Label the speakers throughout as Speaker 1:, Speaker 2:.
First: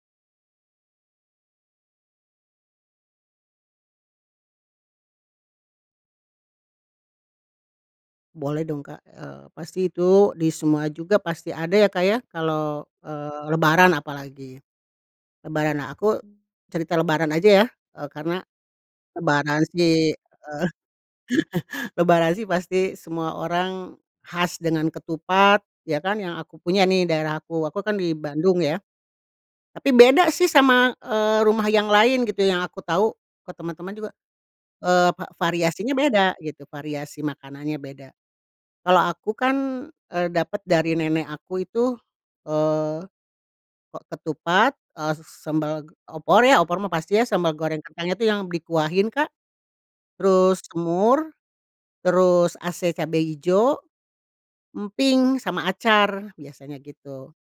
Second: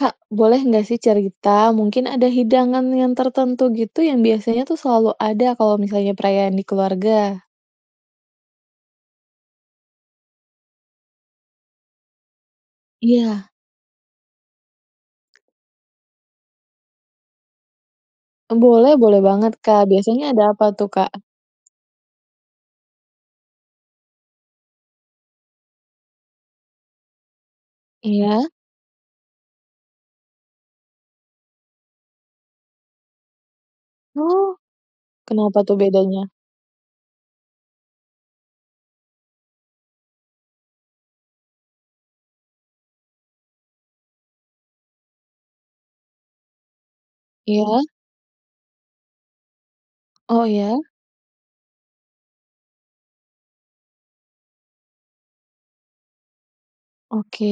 Speaker 1: Kak boleh enggak sih cerita? Mungkin ada hidangan yang tertentu gitu, yang biasanya tuh selalu ada kalau misalnya perayaan di keluarga.
Speaker 2: Boleh dong Kak, eee, pasti itu di semua juga pasti ada ya Kak, ya, kalau, eee
Speaker 1: Iya.
Speaker 2: lebaran apalagi, lebaran nah, aku cerita lebaran aja, ya? Eee, karena
Speaker 1: Oh, boleh boleh banget
Speaker 2: lebaran
Speaker 1: Kak.
Speaker 2: sih
Speaker 1: Biasanya ada apa
Speaker 2: heeh.
Speaker 1: tuh, Kak?
Speaker 2: Lebaran sih pasti semua orang khas dengan ketupat, ya kan? Yang aku punya nih, daerah aku, aku kan di
Speaker 1: Iya.
Speaker 2: Bandung ya, tapi beda sih sama, eee, rumah yang lain gitu. Yang aku tahu, ke teman-teman juga,
Speaker 1: Oh,
Speaker 2: eee, va
Speaker 1: kenapa tuh
Speaker 2: variasinya
Speaker 1: bedanya?
Speaker 2: beda, gitu, variasi makanannya beda. Kalau aku kan, eee, dapat dari nenek aku itu, eee, ke ketupat, eee, s sambal g opor ya. Opor mah pasti ya, sambal goreng
Speaker 1: Iya.
Speaker 2: kacangnya tuh yang dikuahin Kak,
Speaker 1: Oh
Speaker 2: terus
Speaker 1: iya?
Speaker 2: semur, terus ase cabe hijau, emping, sama acar, biasanya gitu.
Speaker 1: Oke.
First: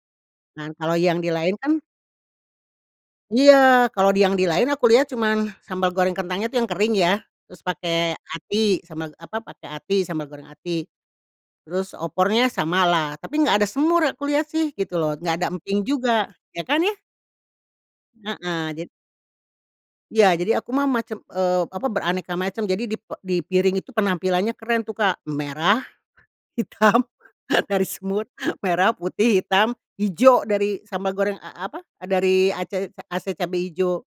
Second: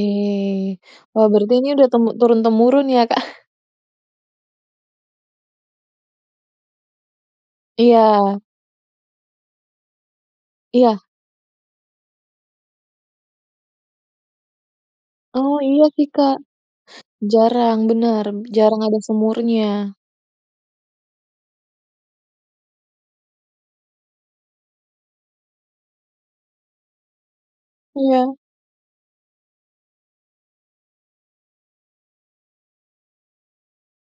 Speaker 2: Nah kalau yang
Speaker 1: Wah,
Speaker 2: di
Speaker 1: berarti
Speaker 2: lain
Speaker 1: ini
Speaker 2: kan
Speaker 1: udah temu turun temurun ya, Kak?
Speaker 2: Iya. Kalau di yang di lain aku lihat cuma sambal goreng kentangnya tuh yang kering ya, terus pakai
Speaker 1: Iya.
Speaker 2: hati, sambal, apa, pakai hati, sambal goreng hati,
Speaker 1: Iya.
Speaker 2: terus opornya samalah, tapi enggak ada semur, aku lihat sih, gitu loh. Enggak ada
Speaker 1: Oh,
Speaker 2: emping
Speaker 1: iya sih
Speaker 2: juga,
Speaker 1: Kak.
Speaker 2: ya kan, ya?
Speaker 1: Jarang, benar,
Speaker 2: Heeh,
Speaker 1: jarang
Speaker 2: jadi
Speaker 1: ada semurnya.
Speaker 2: Iya. Jadi, aku mah macem, eee, apa, beraneka macam. Jadi di pe di piring itu penampilannya keren tuh Kak. Merah, hitam, dari semut,
Speaker 1: Iya.
Speaker 2: merah, putih, hitam, hijau dari sambal goreng, a apa, dari ace ase cabe hijau,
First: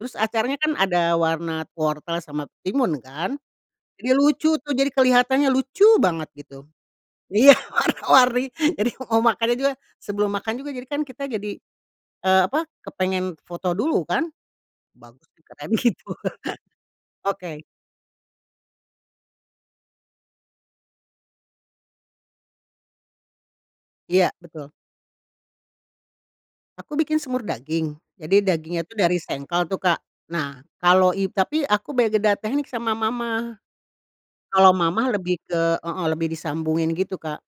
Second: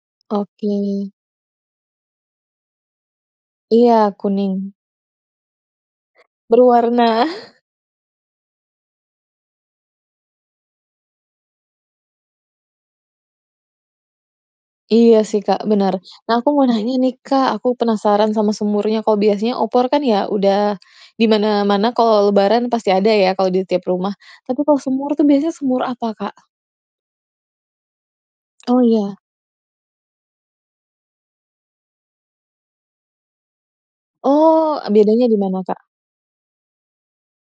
Speaker 2: terus acarnya kan
Speaker 1: Oke.
Speaker 2: ada warna wortel sama timun kan?
Speaker 1: Iya,
Speaker 2: Jadi lucu tuh.
Speaker 1: kuning.
Speaker 2: Jadi kelihatannya lucu banget, gitu.
Speaker 1: Berwarna.
Speaker 2: Iya, warna-warni. Jadi mau makannya juga, sebelum makan juga, jadi kan kita jadi, eee, apa, kepengen foto dulu kan,
Speaker 1: Iya
Speaker 2: "Bagus
Speaker 1: sih
Speaker 2: nih."
Speaker 1: Kak,
Speaker 2: Katanya
Speaker 1: benar.
Speaker 2: begitu.
Speaker 1: Nah, aku mau nanya nih Kak,
Speaker 2: Oke.
Speaker 1: aku penasaran sama semurnya. Kalau biasanya opor kan ya udah, di mana-mana kalau lebaran pasti ada ya, kalau di tiap rumah,
Speaker 2: Iya,
Speaker 1: tapi
Speaker 2: betul.
Speaker 1: kalau semur tuh biasanya semur apa, Kak?
Speaker 2: Aku bikin semur daging. Jadi, dagingnya
Speaker 1: oh
Speaker 2: tuh dari
Speaker 1: iya.
Speaker 2: sengkel tuh Kak. Nah kalo i tapi aku beda teknik sama mamah. Kalau
Speaker 1: Oh, a
Speaker 2: mamah
Speaker 1: bedanya
Speaker 2: lebih
Speaker 1: dimana,
Speaker 2: ke
Speaker 1: Kak?
Speaker 2: heeh, lebih disambungin gitu Kak.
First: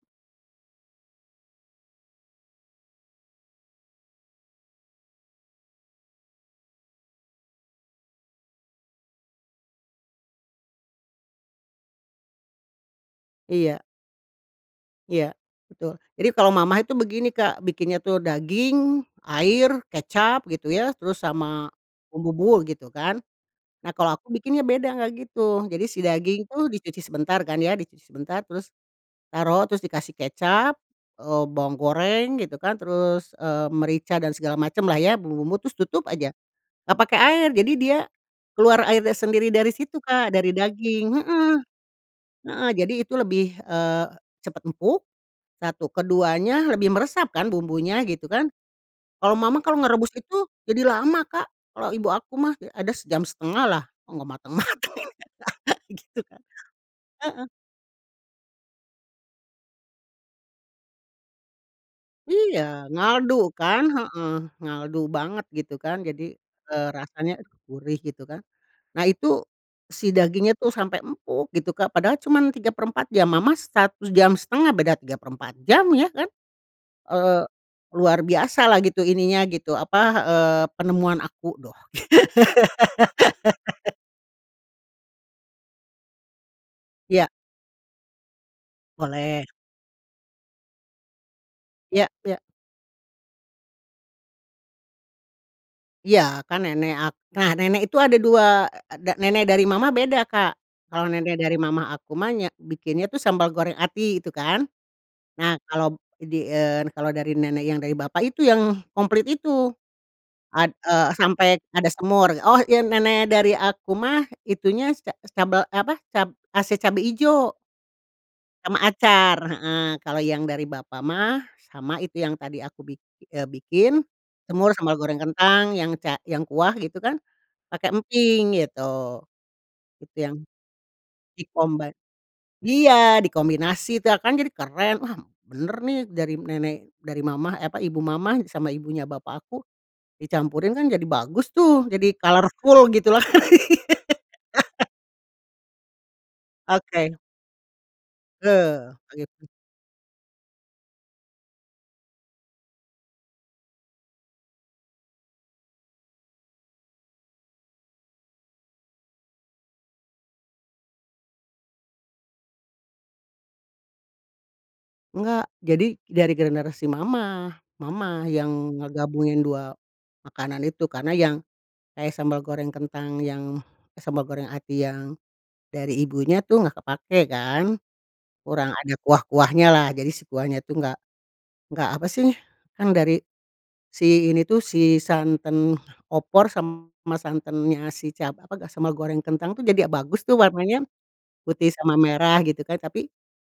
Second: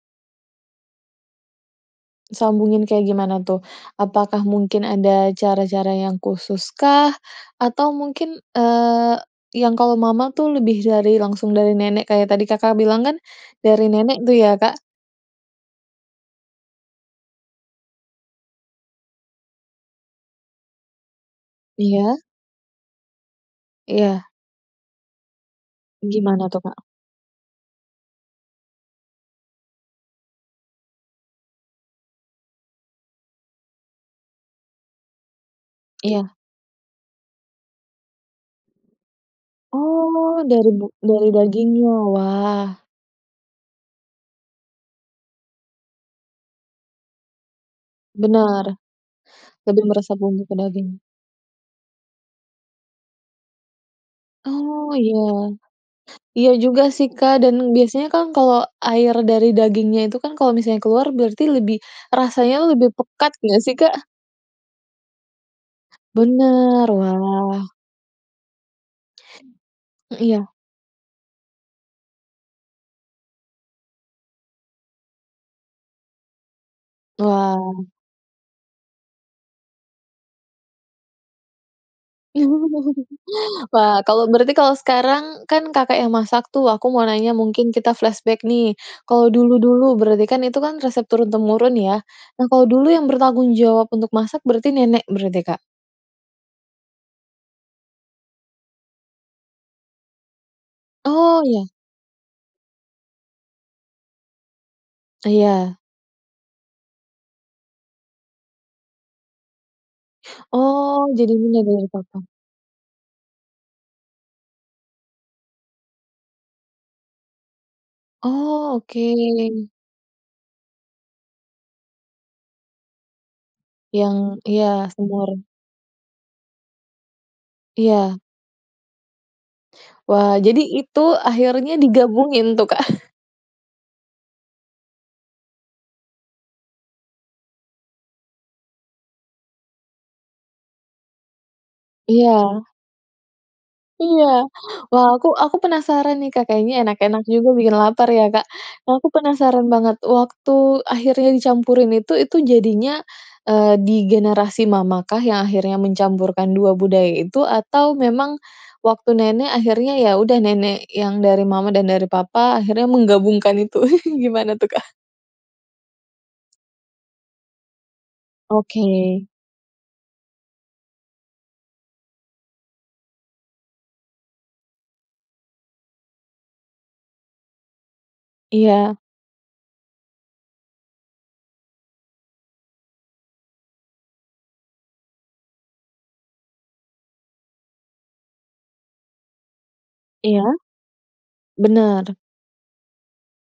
Speaker 1: Disambungin kayak gimana tuh? Apakah mungkin ada cara-cara yang khususkah? Atau mungkin, eee, yang kalau mama tuh lebih dari langsung dari nenek, kayak tadi Kakak bilang kan
Speaker 2: Iya.
Speaker 1: dari nenek tuh ya, Kak?
Speaker 2: Iya, betul. Jadi, kalau mamah itu begini Kak bikinnya tuh daging, air, kecap, gitu ya, terus sama
Speaker 1: Iya.
Speaker 2: bumbu-bumbu, gitu kan. Nah, kalau
Speaker 1: Iya.
Speaker 2: aku bikinnya beda enggak gitu. Jadi si daging
Speaker 1: Gimana tuh,
Speaker 2: tuh
Speaker 1: Kak?
Speaker 2: dicuci sebentar, kan ya, dicuci sebentar, terus taruh, terus dikasih kecap, eee, bawang goreng, gitu kan, terus, eee, merica dan segala macamlah ya bumbu-bumbu, terus tutup aja.
Speaker 1: Iya.
Speaker 2: Enggak pakai air. Jadi dia keluar airnya sendiri dari situ Kak,
Speaker 1: Oh,
Speaker 2: dari
Speaker 1: dari bu
Speaker 2: daging,
Speaker 1: dari
Speaker 2: heeh,
Speaker 1: dagingnya, wah.
Speaker 2: heeh, jadi itu lebih, eee, cepat empuk, satu. Keduanya lebih meresap kan bumbunya, gitu kan.
Speaker 1: Benar.
Speaker 2: Kalau mamah, kalau
Speaker 1: Lebih
Speaker 2: ngerebus
Speaker 1: meresap
Speaker 2: itu
Speaker 1: bumbu ke
Speaker 2: jadi
Speaker 1: daging.
Speaker 2: lama Kak. Kalau ibu aku mah ada 1.5-lah enggak mateng
Speaker 1: Oh
Speaker 2: mateng ini
Speaker 1: iya.
Speaker 2: Kak, gitu Kak.
Speaker 1: Iya juga sih Kak
Speaker 2: Heeh.
Speaker 1: dan biasanya kan kalau air dari dagingnya itu kan, kalau misalnya keluar berarti lebih, rasanya
Speaker 2: Iya,
Speaker 1: lebih pekat
Speaker 2: ngaldu
Speaker 1: enggak sih,
Speaker 2: kan.
Speaker 1: Kak?
Speaker 2: Heeh. Ngaldu banget, gitu kan. Jadi,
Speaker 1: Benar,
Speaker 2: eee, rasanya, aduh
Speaker 1: wah.
Speaker 2: gurih, gitu kan. Nah, itu si
Speaker 1: Eh, iya.
Speaker 2: dagingnya tuh sampai empuk, gitu Kak. Padahal cuma 3/4 jam, mamah 1.5 beda 3/4 jam, iya kan? Eee,
Speaker 1: Wah.
Speaker 2: luar biasalah gitu, ininya gitu, apa, eee, penemuan aku doh.
Speaker 1: Wah, kalau berarti, kalau sekarang kan Kakak yang masak tuh. Aku mau
Speaker 2: Iya.
Speaker 1: tanya, mungkin kita flashback nih, kalau
Speaker 2: Boleh.
Speaker 1: dulu-dulu berarti kan itu kan resep turun-temurun, ya?
Speaker 2: Iya iya.
Speaker 1: Nah, kalau dulu yang bertanggung jawab untuk masak berarti, nenek berarti, Kak?
Speaker 2: Iya. Kan nenek ak nah, nenek itu ada 2 eee, ada nenek dari mamah beda Kak. Kalau nenek
Speaker 1: Oh,
Speaker 2: dari
Speaker 1: iya.
Speaker 2: mamah aku mah nya bikinnya itu sambal goreng hati, gitu kan. Nah,
Speaker 1: Iya.
Speaker 2: kalau di, eee, n kalau dari nenek yang dari bapak itu yang komplit itu, ad eee,
Speaker 1: Oh, jadi
Speaker 2: sampai
Speaker 1: nenek dari
Speaker 2: ada
Speaker 1: papah.
Speaker 2: semur. Oh iya nenek dari aku mah itunya si ca eee, sicabel, eh apa, cab ase cabe ijo
Speaker 1: Oh,
Speaker 2: sama acar,
Speaker 1: oke.
Speaker 2: heeh. Kalau yang dari bapak mah, sama itu yang tadi aku bik eee, bikin
Speaker 1: Yang, iya
Speaker 2: semur sambel goreng
Speaker 1: semur.
Speaker 2: kentang, yang ca yang kuah, gitu kan, pakai
Speaker 1: Iya.
Speaker 2: emping, gitu. Gitu yang
Speaker 1: Wah. Jadi itu akhirnya
Speaker 2: di-combine
Speaker 1: digabungin tuh, Kak?
Speaker 2: iya dikombinasi itu ya kan jadi keren, "Wah, benar nih, dari nenek dari mamah," eh apa, "ibu mamah sama ibunya bapak aku." Dicampurin kan jadi bagus tuh, jadi
Speaker 1: Iya.
Speaker 2: colorful, gitu loh.
Speaker 1: Iya. Wah, aku aku penasaran nih Kak, kayaknya
Speaker 2: Oke.
Speaker 1: enak-enak juga bikin lapar ya Kak.
Speaker 2: Eh,
Speaker 1: Aku
Speaker 2: begitu.
Speaker 1: penasaran banget. Waktu akhirnya dicampurin itu, itu jadinya, eee, di generasi mamahkah yang akhirnya mencampurkan 2 budaya itu? Atau memang waktu nenek? Akhirnya ya udah, nenek yang dari mama dan dari papa, akhirnya menggabungkan itu? gimana tuh, Kak?
Speaker 2: Enggak. Jadi, dari generasi mamah. Mamah yang
Speaker 1: Oke.
Speaker 2: ngegabungin 2 makanan itu karena yang kayak sambal goreng kentang yang, eh, sambal goreng hati yang dari ibunya tuh enggak kepakai kan. Kurang ada
Speaker 1: Iya.
Speaker 2: kuah-kuahnyalah jadi si kuahnya tuh enggak, enggak apa sih, kan dari si ini tuh, si santan opor sama santannya si cab apa, ga sambal goreng kentang tuh jadi a bagus tuh
Speaker 1: Iya.
Speaker 2: warnanya. Putih sama
Speaker 1: Benar.
Speaker 2: merah gitu kan, tapi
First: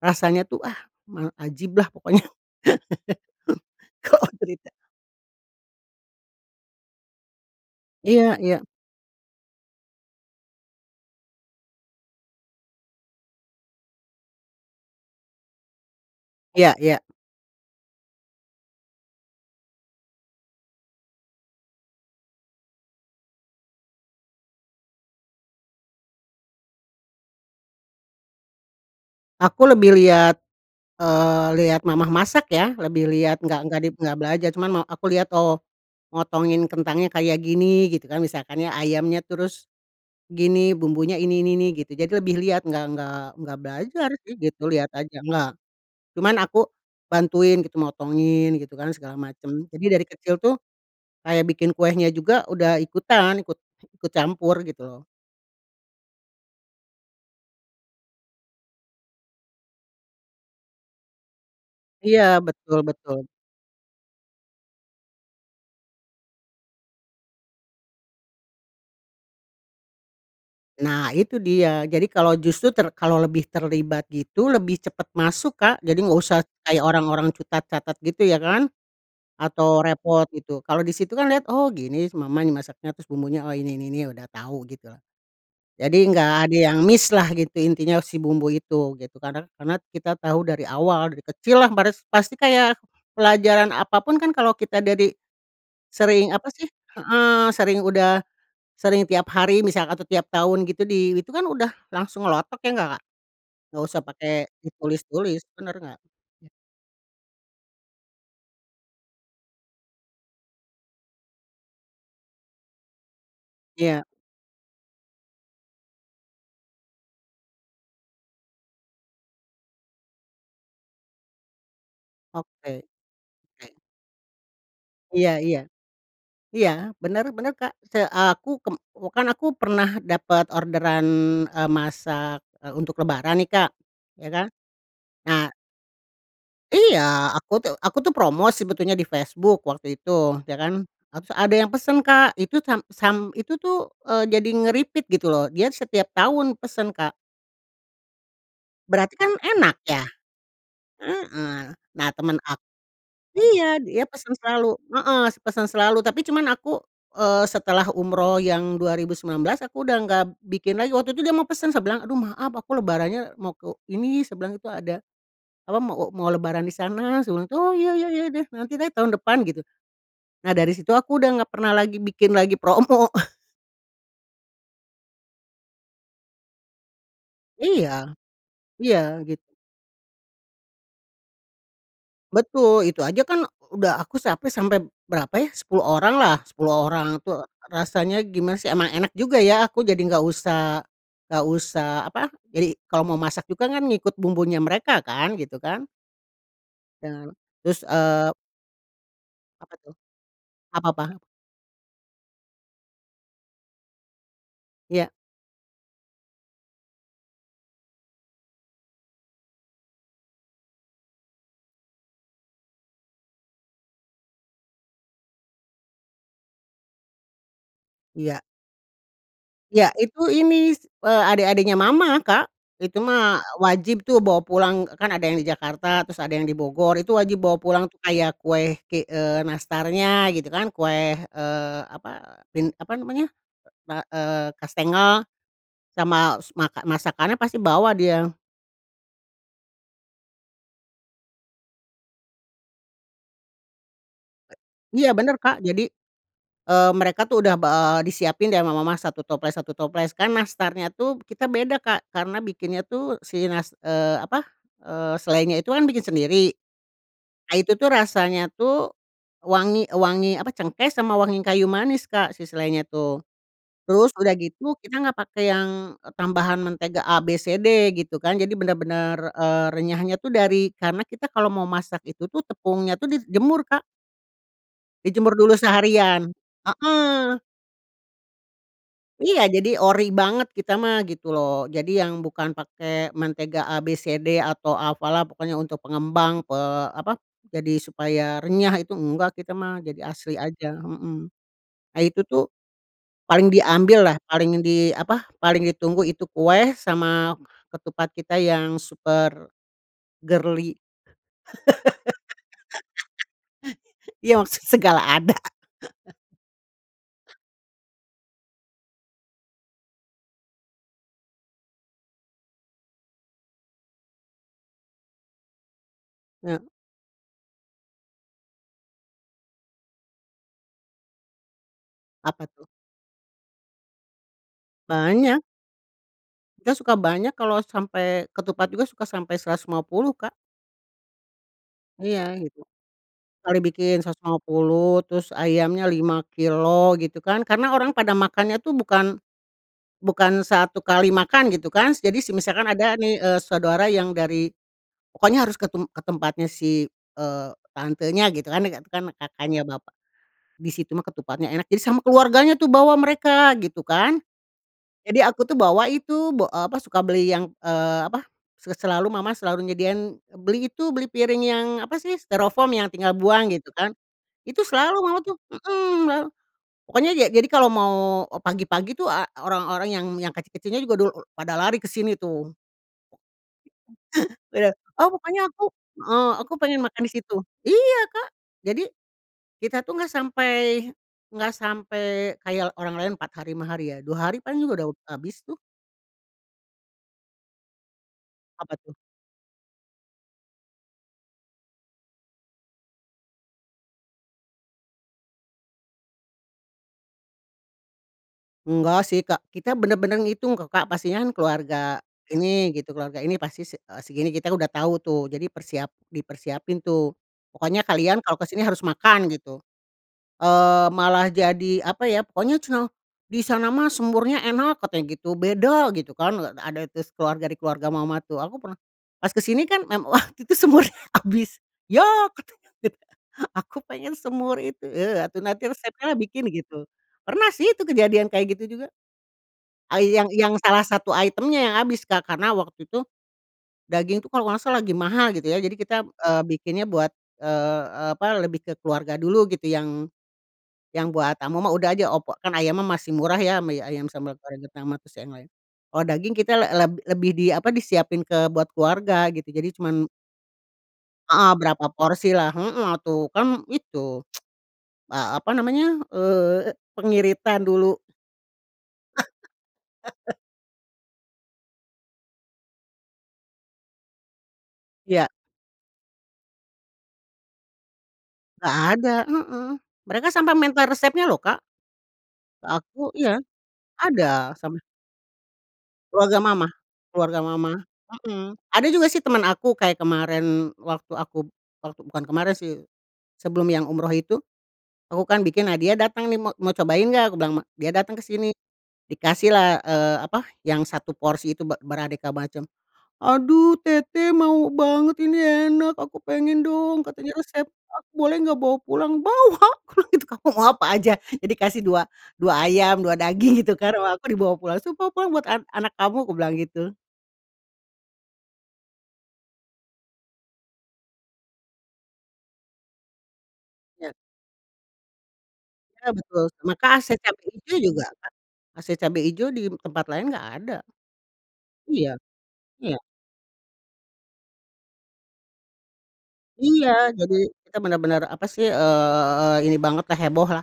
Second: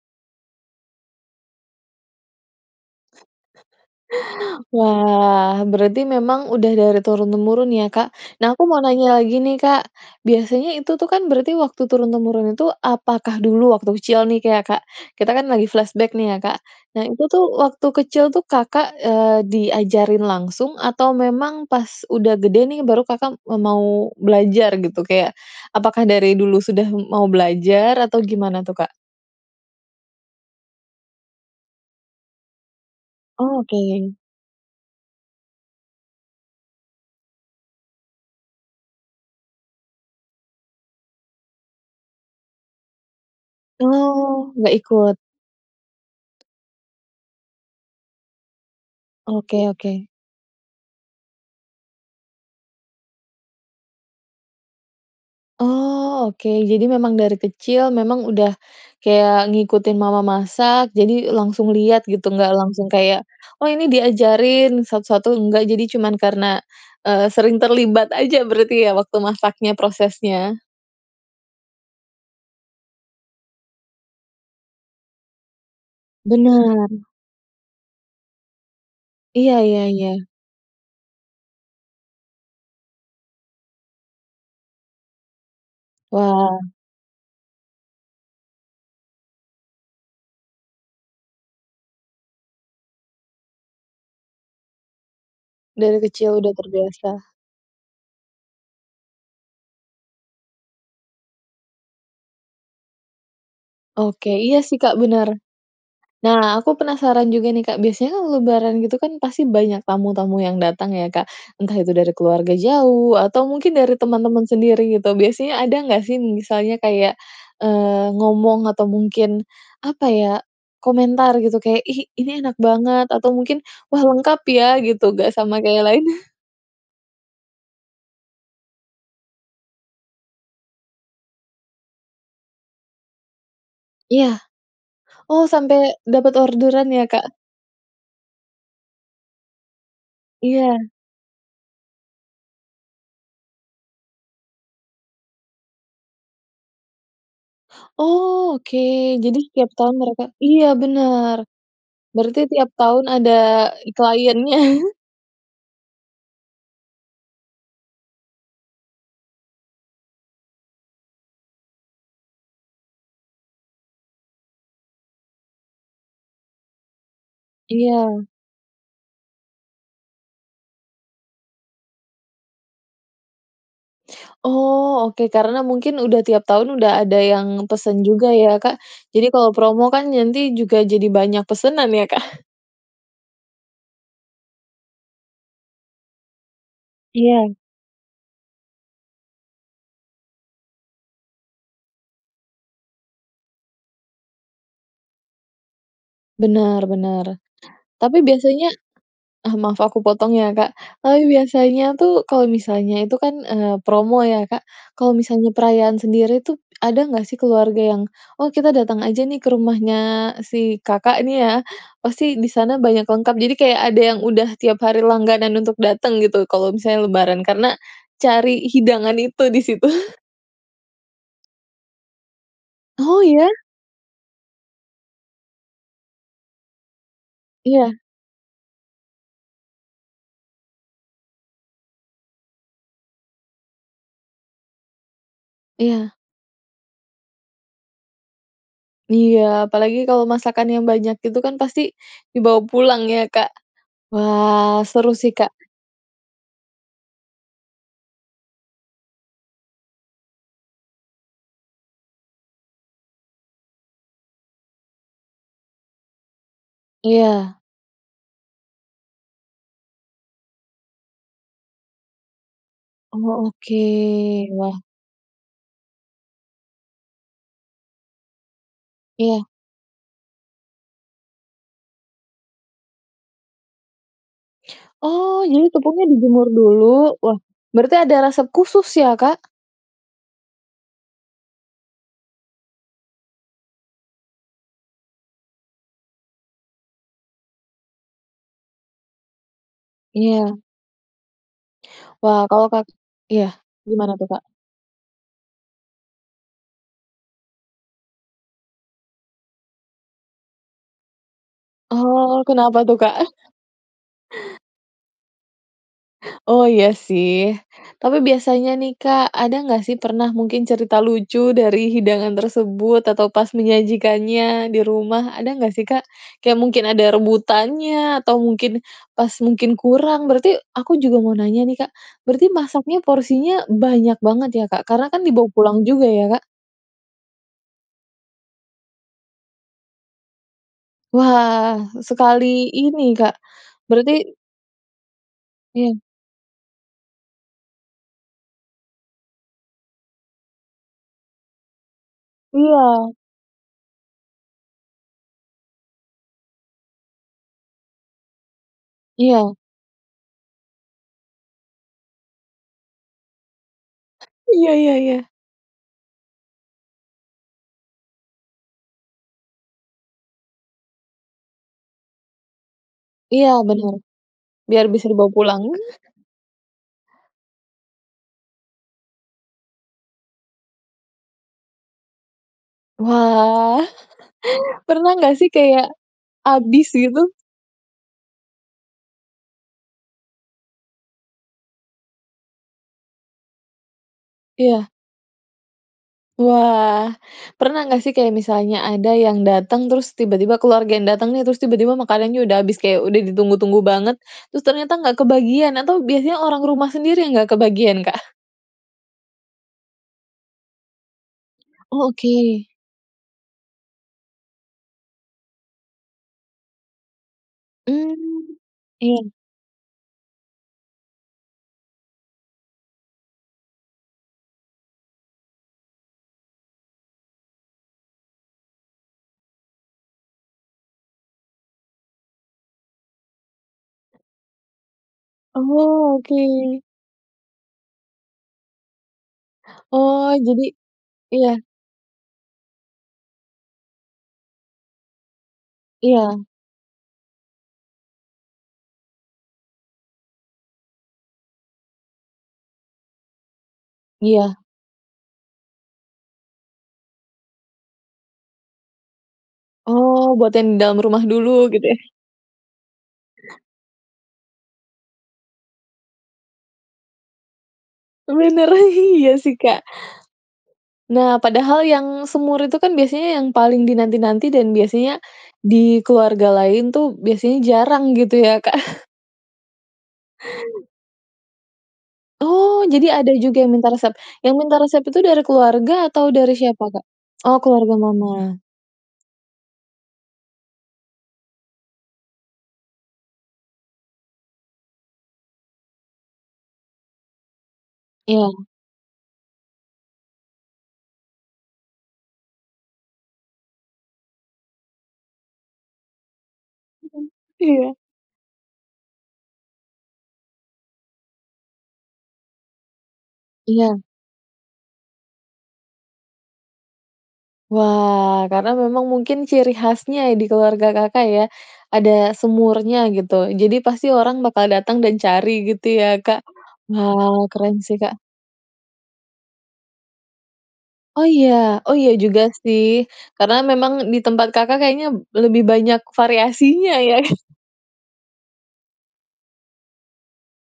Speaker 2: rasanya tuh ah, ma ajiblah pokoknya. Oh, cerita.
Speaker 1: Wah. Berarti memang udah dari turun-temurun ya, Kak?
Speaker 2: Iya
Speaker 1: Nah,
Speaker 2: iya.
Speaker 1: aku mau tanya lagi nih Kak. Biasanya itu tuh kan berarti waktu turun-temurun itu, apakah dulu waktu kecil nih k ya Kak, kita kan lagi flashback nih ya Kak,
Speaker 2: Iya iya.
Speaker 1: nah itu tuh waktu kecil tuh Kakak, eee, diajarin langsung? Atau memang pas udah gede nih baru Kakak m mau belajar, gitu? Kayak apakah dari dulu sudah mau belajar atau gimana tuh, Kak?
Speaker 2: Aku lebih lihat, eee, lihat mamah masak ya. Lebih lihat, enggak enggak dip
Speaker 1: Oke.
Speaker 2: enggak belajar cuman ma aku lihat, "Oh motongin kentangnya kayak gini," gitu kan, misalkan ya, "ayamnya, terus gini bumbunya ini, ini, ini." gitu. Jadi lebih lihat enggak enggak enggak belajar sih
Speaker 1: Oh,
Speaker 2: gitu,
Speaker 1: engga
Speaker 2: lihat
Speaker 1: ikut.
Speaker 2: aja. Enggak, cuman aku bantuin gitu, motongin gitu kan segala
Speaker 1: Oke
Speaker 2: macam. Jadi dari
Speaker 1: oke.
Speaker 2: kecil tuh, kayak bikin kuenya juga udah ikutan, ikut ikut campur, gitu loh.
Speaker 1: Oh, oke. Jadi memang dari kecil, memang udah kayak ngikutin mamah masak. Jadi langsung lihat
Speaker 2: Iya,
Speaker 1: gitu. Enggak
Speaker 2: betul
Speaker 1: langsung kayak,
Speaker 2: betul.
Speaker 1: "Oh ini diajarin satu-satu." Enggak, jadi cuman karena, eee, sering terlibat aja berarti ya waktu masaknya, prosesnya.
Speaker 2: Nah itu dia, jadi kalau justru ter kalau lebih terlibat gitu lebih cepat masuk Kak. Jadi enggak usah kayak
Speaker 1: Benar.
Speaker 2: orang-orang cutat catat, gitu ya kan,
Speaker 1: Iya iya
Speaker 2: atau repot
Speaker 1: iya.
Speaker 2: gitu. Kalau di situ kan lihat, "Oh, gini si mamah nih masaknya, terus bumbunya oh ini, ini, ini, ya udah tahu." Gitu loh. Jadi enggak ada
Speaker 1: Wah.
Speaker 2: yang miss-lah, gitu. Intinya si bumbu itu gitu kadang karena kita tahu dari awal, dari kecillah baris pasti kayak pelajaran apa pun kan kalau kita ada di
Speaker 1: Dari
Speaker 2: sering,
Speaker 1: kecil
Speaker 2: apa
Speaker 1: udah
Speaker 2: sih,
Speaker 1: terbiasa.
Speaker 2: heeh, sering, udah sering tiap hari misal atau tiap tahun gitu, di itu kan udah langsung ngelotok, iya enggak Kak? Enggak usah
Speaker 1: Oke.
Speaker 2: pakai
Speaker 1: Iya sih Kak, benar.
Speaker 2: ditulis-tulis, benar enggak?
Speaker 1: Nah, aku penasaran juga nih Kak. Biasanya kan lebaran gitu kan pasti banyak tamu-tamu yang datang ya, Kak? Entah itu dari keluarga jauh atau mungkin dari
Speaker 2: Iya.
Speaker 1: teman-teman sendiri, gitu, biasanya ada enggak sih, misalnya kayak, eee, ngomong atau mungkin, apa ya, komentar, gitu, kayak, "Ih, ini enak
Speaker 2: Oke,
Speaker 1: banget," atau mungkin,
Speaker 2: oke.
Speaker 1: "wah lengkap ya." Gitu
Speaker 2: Iya
Speaker 1: enggak
Speaker 2: iya.
Speaker 1: sama kayak lain?
Speaker 2: Iya, benar benar Kak. Se aku kem wah, kan aku pernah dapat orderan, eee, masak, eee, untuk lebaran nih Kak, ya
Speaker 1: Iya.
Speaker 2: kan.
Speaker 1: Oh,
Speaker 2: Nah
Speaker 1: sampai dapat orderan
Speaker 2: Iya.
Speaker 1: ya, Kak?
Speaker 2: Aku tuh aku tuh promosi sebetulnya di Facebook waktu itu, ya kan.
Speaker 1: Iya.
Speaker 2: Nah terus ada yang pesan Kak. Itu sam sam itu tuh, eee, jadi nge-repeat gitu loh dia setiap tahun pesan Kak.
Speaker 1: Oh, oke.
Speaker 2: Berarti kan
Speaker 1: Jadi setiap
Speaker 2: enak,
Speaker 1: tahun
Speaker 2: ya?
Speaker 1: mereka iya benar.
Speaker 2: Heeh. Nah, teman
Speaker 1: Berarti
Speaker 2: ak
Speaker 1: tiap tahun ada
Speaker 2: iya
Speaker 1: i
Speaker 2: dia pesan
Speaker 1: kliennya.
Speaker 2: selalu, heeh, si pesan selalu, tapi cuman aku, eee, setelah umroh yang 2019, aku udah enggak bikin lagi. Waktu itu dia mau pesan, saya bilang, "Aduh maaf aku lebarannya mau ke ini," saya bilang gitu, "ada," apa, "mau," e "mau lebaran di sana." Terus bilang, "Oh iya iya iya
Speaker 1: Iya.
Speaker 2: deh. Nanti deh tahun depan." Gitu. Nah, dari situ aku udah enggak pernah lagi bikin lagi promo.
Speaker 1: Oh, oke, karena mungkin udah tiap tahun, udah ada yang pesan
Speaker 2: Iya.
Speaker 1: juga ya Kak.
Speaker 2: Ya
Speaker 1: Jadi
Speaker 2: git
Speaker 1: kalau promo kan nanti juga jadi banyak pesanan ya, Kak?
Speaker 2: Betul. Itu aja kan udah aku sampai sampai, berapa ya, 10 oranglah 10 orang itu
Speaker 1: Iya.
Speaker 2: rasanya, gimana sih, emang enak juga ya. Aku jadi enggak usah enggak usah, apa, jadi kalau mau masak juga kan ngikut bumbunya mereka kan, gitu kan.
Speaker 1: Benar
Speaker 2: Iya kan.
Speaker 1: benar,
Speaker 2: Terus,
Speaker 1: tapi
Speaker 2: eee
Speaker 1: biasanya ah,
Speaker 2: Apa
Speaker 1: maaf
Speaker 2: tuh?
Speaker 1: aku potong ya Kak,
Speaker 2: Apa apa?
Speaker 1: tapi biasanya tuh kalau misalnya itu kan, eee, promo ya, Kak?
Speaker 2: Iya.
Speaker 1: Kalau misalnya perayaan sendiri itu, ada enggak sih keluarga yang, "Oh kita datang aja nih ke rumahnya si Kakak," nih ya, "pasti di sana banyak lengkap." Jadi, kayak ada yang udah tiap hari langganan untuk datang gitu kalau misalnya lebaran karena
Speaker 2: Iya.
Speaker 1: cari hidangan itu di situ.
Speaker 2: Iya. Itu ini s eee, adik-adiknya mamah Kak. Itu
Speaker 1: Oh,
Speaker 2: mah
Speaker 1: iya?
Speaker 2: wajib tuh bawa pulang, kan ada yang di Jakarta terus ada yang di Bogor. Itu wajib bawa pulang
Speaker 1: Iya.
Speaker 2: tuh. Kayak kue ki eee, nastarnya gitu kan, kue, eee, apa bin apa namanya, ka eee, kastengel
Speaker 1: Iya.
Speaker 2: sama su maka masakannya pasti bawa dia.
Speaker 1: Iya. Apalagi kalau masakan yang banyak gitu kan, pasti dibawa pulang ya, Kak? Wah
Speaker 2: Iya
Speaker 1: seru sih
Speaker 2: benar
Speaker 1: Kak.
Speaker 2: Kak. Jadi, eee, mereka tuh udah ba eee, disiapin dari rumah mamah 1 toples 1 toples. Kan nastarnya tuh kita beda Kak karena bikinnya tuh si nas eee, apa, eee, selainya itu kan bikin sendiri. Nah,
Speaker 1: Iya.
Speaker 2: itu tuh rasanya tuh wangi wangi, apa, cengkeh sama wangi kayu manis Kak si selainya tuh.
Speaker 1: Oh, oke,
Speaker 2: Terus udah gitu
Speaker 1: wah.
Speaker 2: kita enggak pakai yang e tambahan mentega A, B, C, D, gitu kan. Jadi benar-benar,
Speaker 1: Iya.
Speaker 2: eee, renyahnya tuh dari karena kita kalau mau masak itu tuh tepungnya tuh dijemur Kak. Dijemur
Speaker 1: Oh,
Speaker 2: dulu
Speaker 1: jadi tepungnya
Speaker 2: seharian.
Speaker 1: dijemur dulu. Wah,
Speaker 2: Heeh.
Speaker 1: berarti ada resep khusus ya Kak?
Speaker 2: Iya. Jadi ori banget kita mah gitu loh. Jadi yang bukan pakai mentega A, B, C, D, atau apalah pokoknya untuk pengembang pe apa, jadi supaya renyah itu enggak kita mah. Jadi asli
Speaker 1: Iya.
Speaker 2: aja. Hmm. Nah, itu
Speaker 1: Wow,
Speaker 2: tuh
Speaker 1: kalau Kak iya,
Speaker 2: paling
Speaker 1: gimana
Speaker 2: diambillah
Speaker 1: tuh, Kak?
Speaker 2: paling di, apa, paling ditunggu itu kue sama ketupat kita yang super girly.
Speaker 1: Oh, kenapa tuh, Kak?
Speaker 2: iya maksud segala ada.
Speaker 1: Oh, iya sih, tapi biasanya nih Kak, ada enggak sih pernah, mungkin cerita lucu dari hidangan tersebut atau pas menyajikannya di rumah, ada enggak sih, Kak? kayak
Speaker 2: Iya.
Speaker 1: mungkin ada rebutannya atau mungkin, pas mungkin kurang. Berarti, aku juga mau nanya nih Kak, berarti
Speaker 2: Apa tuh?
Speaker 1: masaknya porsinya banyak banget ya Kak? Karena kan
Speaker 2: Banyak.
Speaker 1: dibawa pulang juga ya Kak.
Speaker 2: Kita suka banyak kalau sampai ketupat juga suka sampai 150 Kak.
Speaker 1: Wah,
Speaker 2: Iya gitu.
Speaker 1: sekali ini Kak,
Speaker 2: Sekali bikin seratus
Speaker 1: berarti
Speaker 2: lima puluh, terus ayamnya
Speaker 1: Iya.
Speaker 2: 5 kilogram gitu kan, karena orang pada makannya tuh bukan, bukan satu kali makan, gitu kan. Jadi semisalkan ada
Speaker 1: Iya.
Speaker 2: nih, eee, saudara yang dari pokoknya harus ke tem ke tempatnya si, eee, tantenya, gitu kan. Kan
Speaker 1: Iya.
Speaker 2: kakaknya bapak di situ mah ketupatnya enak jadi sama keluarganya tuh bawa mereka, gitu kan.
Speaker 1: Iya iya
Speaker 2: Jadi
Speaker 1: iya.
Speaker 2: aku tuh bawa itu ba eee, suka beli yang, eee, apa, se selalu mamah selalu nyediain beli itu, beli piring yang, apa sih, stirofoam yang tinggal
Speaker 1: Iya.
Speaker 2: buang, gitu kan.
Speaker 1: Benar.
Speaker 2: Itu
Speaker 1: Biar
Speaker 2: selalu
Speaker 1: bisa
Speaker 2: mamah
Speaker 1: dibawa
Speaker 2: tuh
Speaker 1: pulang.
Speaker 2: hmm, pokoknya ja jadi kalau mau e pagi-pagi tuh a orang-orang yang yang kecil-kecilnya juga udah pada lari ke sini tuh.
Speaker 1: wah,
Speaker 2: Benar. Ah,
Speaker 1: pernah enggak
Speaker 2: pokoknya
Speaker 1: sih
Speaker 2: aku
Speaker 1: kayak
Speaker 2: heeh, aku pengen
Speaker 1: habis
Speaker 2: makan di
Speaker 1: gitu?
Speaker 2: situ. Iya Kak. Jadi, kita tuh enggak sampai enggak sampai kayak orang lain 4 hari 5 hari ya, 2 hari paling juga
Speaker 1: Iya.
Speaker 2: udah habis tuh.
Speaker 1: Wah. Pernah enggak sih kayak,
Speaker 2: Apa
Speaker 1: misalnya
Speaker 2: tuh?
Speaker 1: ada yang datang terus, tiba-tiba, keluarga yang datang nih, terus tiba-tiba makanannya udah habis? Kayak udah ditunggu-tunggu banget, terus ternyata enggak kebagian atau biasanya orang rumah sendiri yang enggak kebagian, Kak?
Speaker 2: Enggak sih Kak. Kita benar-benar ngitung kok Kak. Pastinya kan keluarga
Speaker 1: Oh, oke.
Speaker 2: ini, gitu. Keluarga ini pasti se eee, segini. Kita udah tahu tuh jadi persiap dipersiapin tuh. Pokoknya kalian kalau ke
Speaker 1: Mmm,
Speaker 2: sini harus makan,
Speaker 1: iya.
Speaker 2: gitu. Eee, malah jadi, apa ya, pokoknya ceunah, "Di sana mah semurnya enak," katanya gitu, "beda." Gitu kan. Eee, ada terus keluarga di keluarga mamah tuh aku pernah pas kesini kan mem waktu itu semurnya habis, "Yah!" Katanya gitu kan, "Aku pengen semur itu." "Eee, atuh nanti
Speaker 1: Oh,
Speaker 2: resepnyalah bikin."
Speaker 1: oke.
Speaker 2: Gitu. Pernah sih itu kejadian kayak gitu juga. Ai yang
Speaker 1: Oh,
Speaker 2: yang
Speaker 1: jadi
Speaker 2: salah satu item-nya
Speaker 1: iya.
Speaker 2: yang habis Kak karena waktu itu daging itu kalau enggak salah lagi mahal, gitu ya. Jadi kita,
Speaker 1: Iya.
Speaker 2: eee, bikinnya buat, eee eee, apa, lebih ke keluarga dulu gitu, yang yang buat tamu mah udah aja opor. Kan ayamnya masih murah ya, mi, ayam sambal
Speaker 1: Iya.
Speaker 2: goreng kentang mah terus yang lain. Kalau daging kita le leb lebih di, apa, disiapin ke buat keluarga gitu jadi cuman
Speaker 1: Oh, buat yang dalam rumah
Speaker 2: Heeh.
Speaker 1: dulu gitu,
Speaker 2: Berapa
Speaker 1: ya?
Speaker 2: porsilah, heeh, atuh kan itu, eee, apa namanya, eee, pengiritan dulu.
Speaker 1: Sebenarnya iya sih Kak. Nah, padahal yang semur itu kan biasanya yang paling dinanti-nanti dan biasanya
Speaker 2: Iya.
Speaker 1: di keluarga lain tuh biasanya jarang gitu ya Kak?
Speaker 2: Enggak ada. Heeh. Mereka sampai minta resepnya loh Kak
Speaker 1: Oh.
Speaker 2: ke aku.
Speaker 1: Jadi ada
Speaker 2: Iya,
Speaker 1: juga yang minta resep?
Speaker 2: ada
Speaker 1: Yang minta
Speaker 2: sama.
Speaker 1: resep itu dari keluarga atau
Speaker 2: Keluarga
Speaker 1: dari
Speaker 2: mamah
Speaker 1: siapa, Kak?
Speaker 2: keluarga
Speaker 1: Oh
Speaker 2: mamah,
Speaker 1: keluarga
Speaker 2: hmm.
Speaker 1: Mamah.
Speaker 2: Ada juga sih teman aku kayak kemarin waktu aku, bukan bukan kemarin sih, sebelum yang umroh itu. Aku kan bikin, nah dia datang nih, ma "Mau cobain enggak?" Aku bilang ma dia datang ke sini
Speaker 1: Iya.
Speaker 2: dikasihlah, eee, apa, yang 1 porsi itu be beraneka macam, "Aduh teteh mau banget ini, enak aku pengen dong,"
Speaker 1: Hmm,
Speaker 2: katanya "resepnya
Speaker 1: iya.
Speaker 2: aku boleh enggak bawa pulang?" Bawa. Bilang gitu ke aku, "Mau apa aja? Nih dikasih," dua "dua ayam, 2 daging." Gitu kan,
Speaker 1: Iya.
Speaker 2: "Wah aku dibawa pulang." Terus, "pulang pulang buat an anak kamu." Aku bilang gitu.
Speaker 1: Wah, karena memang mungkin ciri khasnya di keluarga Kakak ya, ada semurnya, gitu. Jadi pasti
Speaker 2: Iya.
Speaker 1: orang bakal datang dan cari gitu ya,
Speaker 2: Iya
Speaker 1: Kak?
Speaker 2: betul, sama Kak ase
Speaker 1: Wah,
Speaker 2: cabe
Speaker 1: keren
Speaker 2: ijo
Speaker 1: sih
Speaker 2: juga
Speaker 1: Kak.
Speaker 2: Kak. Ase cabe ijo di tempat lain enggak ada.
Speaker 1: Oh iya? Oh iya
Speaker 2: Iya,
Speaker 1: juga sih
Speaker 2: iya.
Speaker 1: karena kan memang di tempat Kakak kayaknya lebih banyak
Speaker 2: Iya.
Speaker 1: variasinya, ya?
Speaker 2: Jadi kita benar-benar, apa sih, eee, ini bangetlah hebohlah.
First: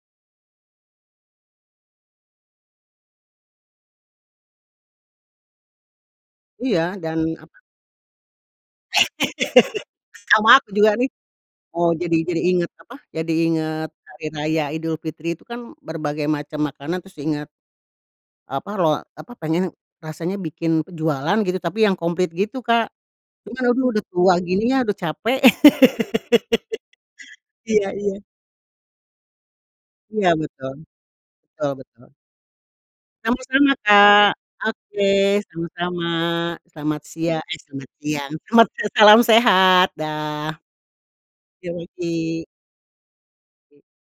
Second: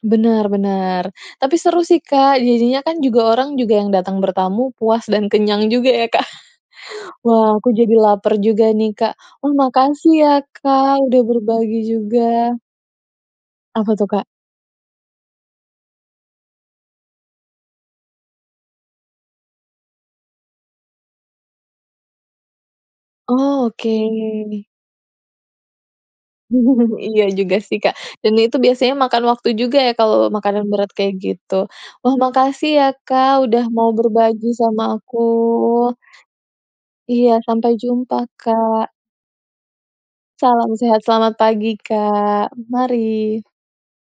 Speaker 1: Benar benar, tapi seru sih Kak. Jadinya kan juga, orang juga yang datang bertamu puas dan kenyang juga ya Kak.
Speaker 2: Iya dan
Speaker 1: Wah,
Speaker 2: apa
Speaker 1: aku jadi laper juga nih Kak. Wah, makasih ya
Speaker 2: Sama aku juga
Speaker 1: Kak
Speaker 2: nih.
Speaker 1: udah berbagi
Speaker 2: Eee, jadi jadi
Speaker 1: juga.
Speaker 2: inget, apa, jadi inget
Speaker 1: Apa tuh, Kak?
Speaker 2: hari raya Idulfitri. Itu kan berbagai macam makanan terus ingat apa loa apa pengennya, rasanya bikin pe jualan gitu, tapi yang komplit gitu Kak. Cuma
Speaker 1: Oh,
Speaker 2: aduh udah tua gini
Speaker 1: oke.
Speaker 2: ya udah capek,
Speaker 1: Iya juga sih
Speaker 2: iya
Speaker 1: Kak
Speaker 2: iya.
Speaker 1: dan itu biasanya makan waktu juga ya kalau
Speaker 2: Iya,
Speaker 1: makanan
Speaker 2: betul.
Speaker 1: berat kayak gitu.
Speaker 2: Betul betul.
Speaker 1: Wah, makasih ya Kak udah
Speaker 2: Sama-sama
Speaker 1: mau
Speaker 2: Kak.
Speaker 1: berbagi sama
Speaker 2: Oke.
Speaker 1: aku.
Speaker 2: Sama-sama. Selamat
Speaker 1: Iya.
Speaker 2: sia eh
Speaker 1: Sampai
Speaker 2: selamat
Speaker 1: jumpa
Speaker 2: siang, selamat
Speaker 1: Kak.
Speaker 2: salam sehat, dah.
Speaker 1: Salam sehat. Selamat pagi
Speaker 2: Yuk lagi.
Speaker 1: Kak. Mari.
Speaker 2: E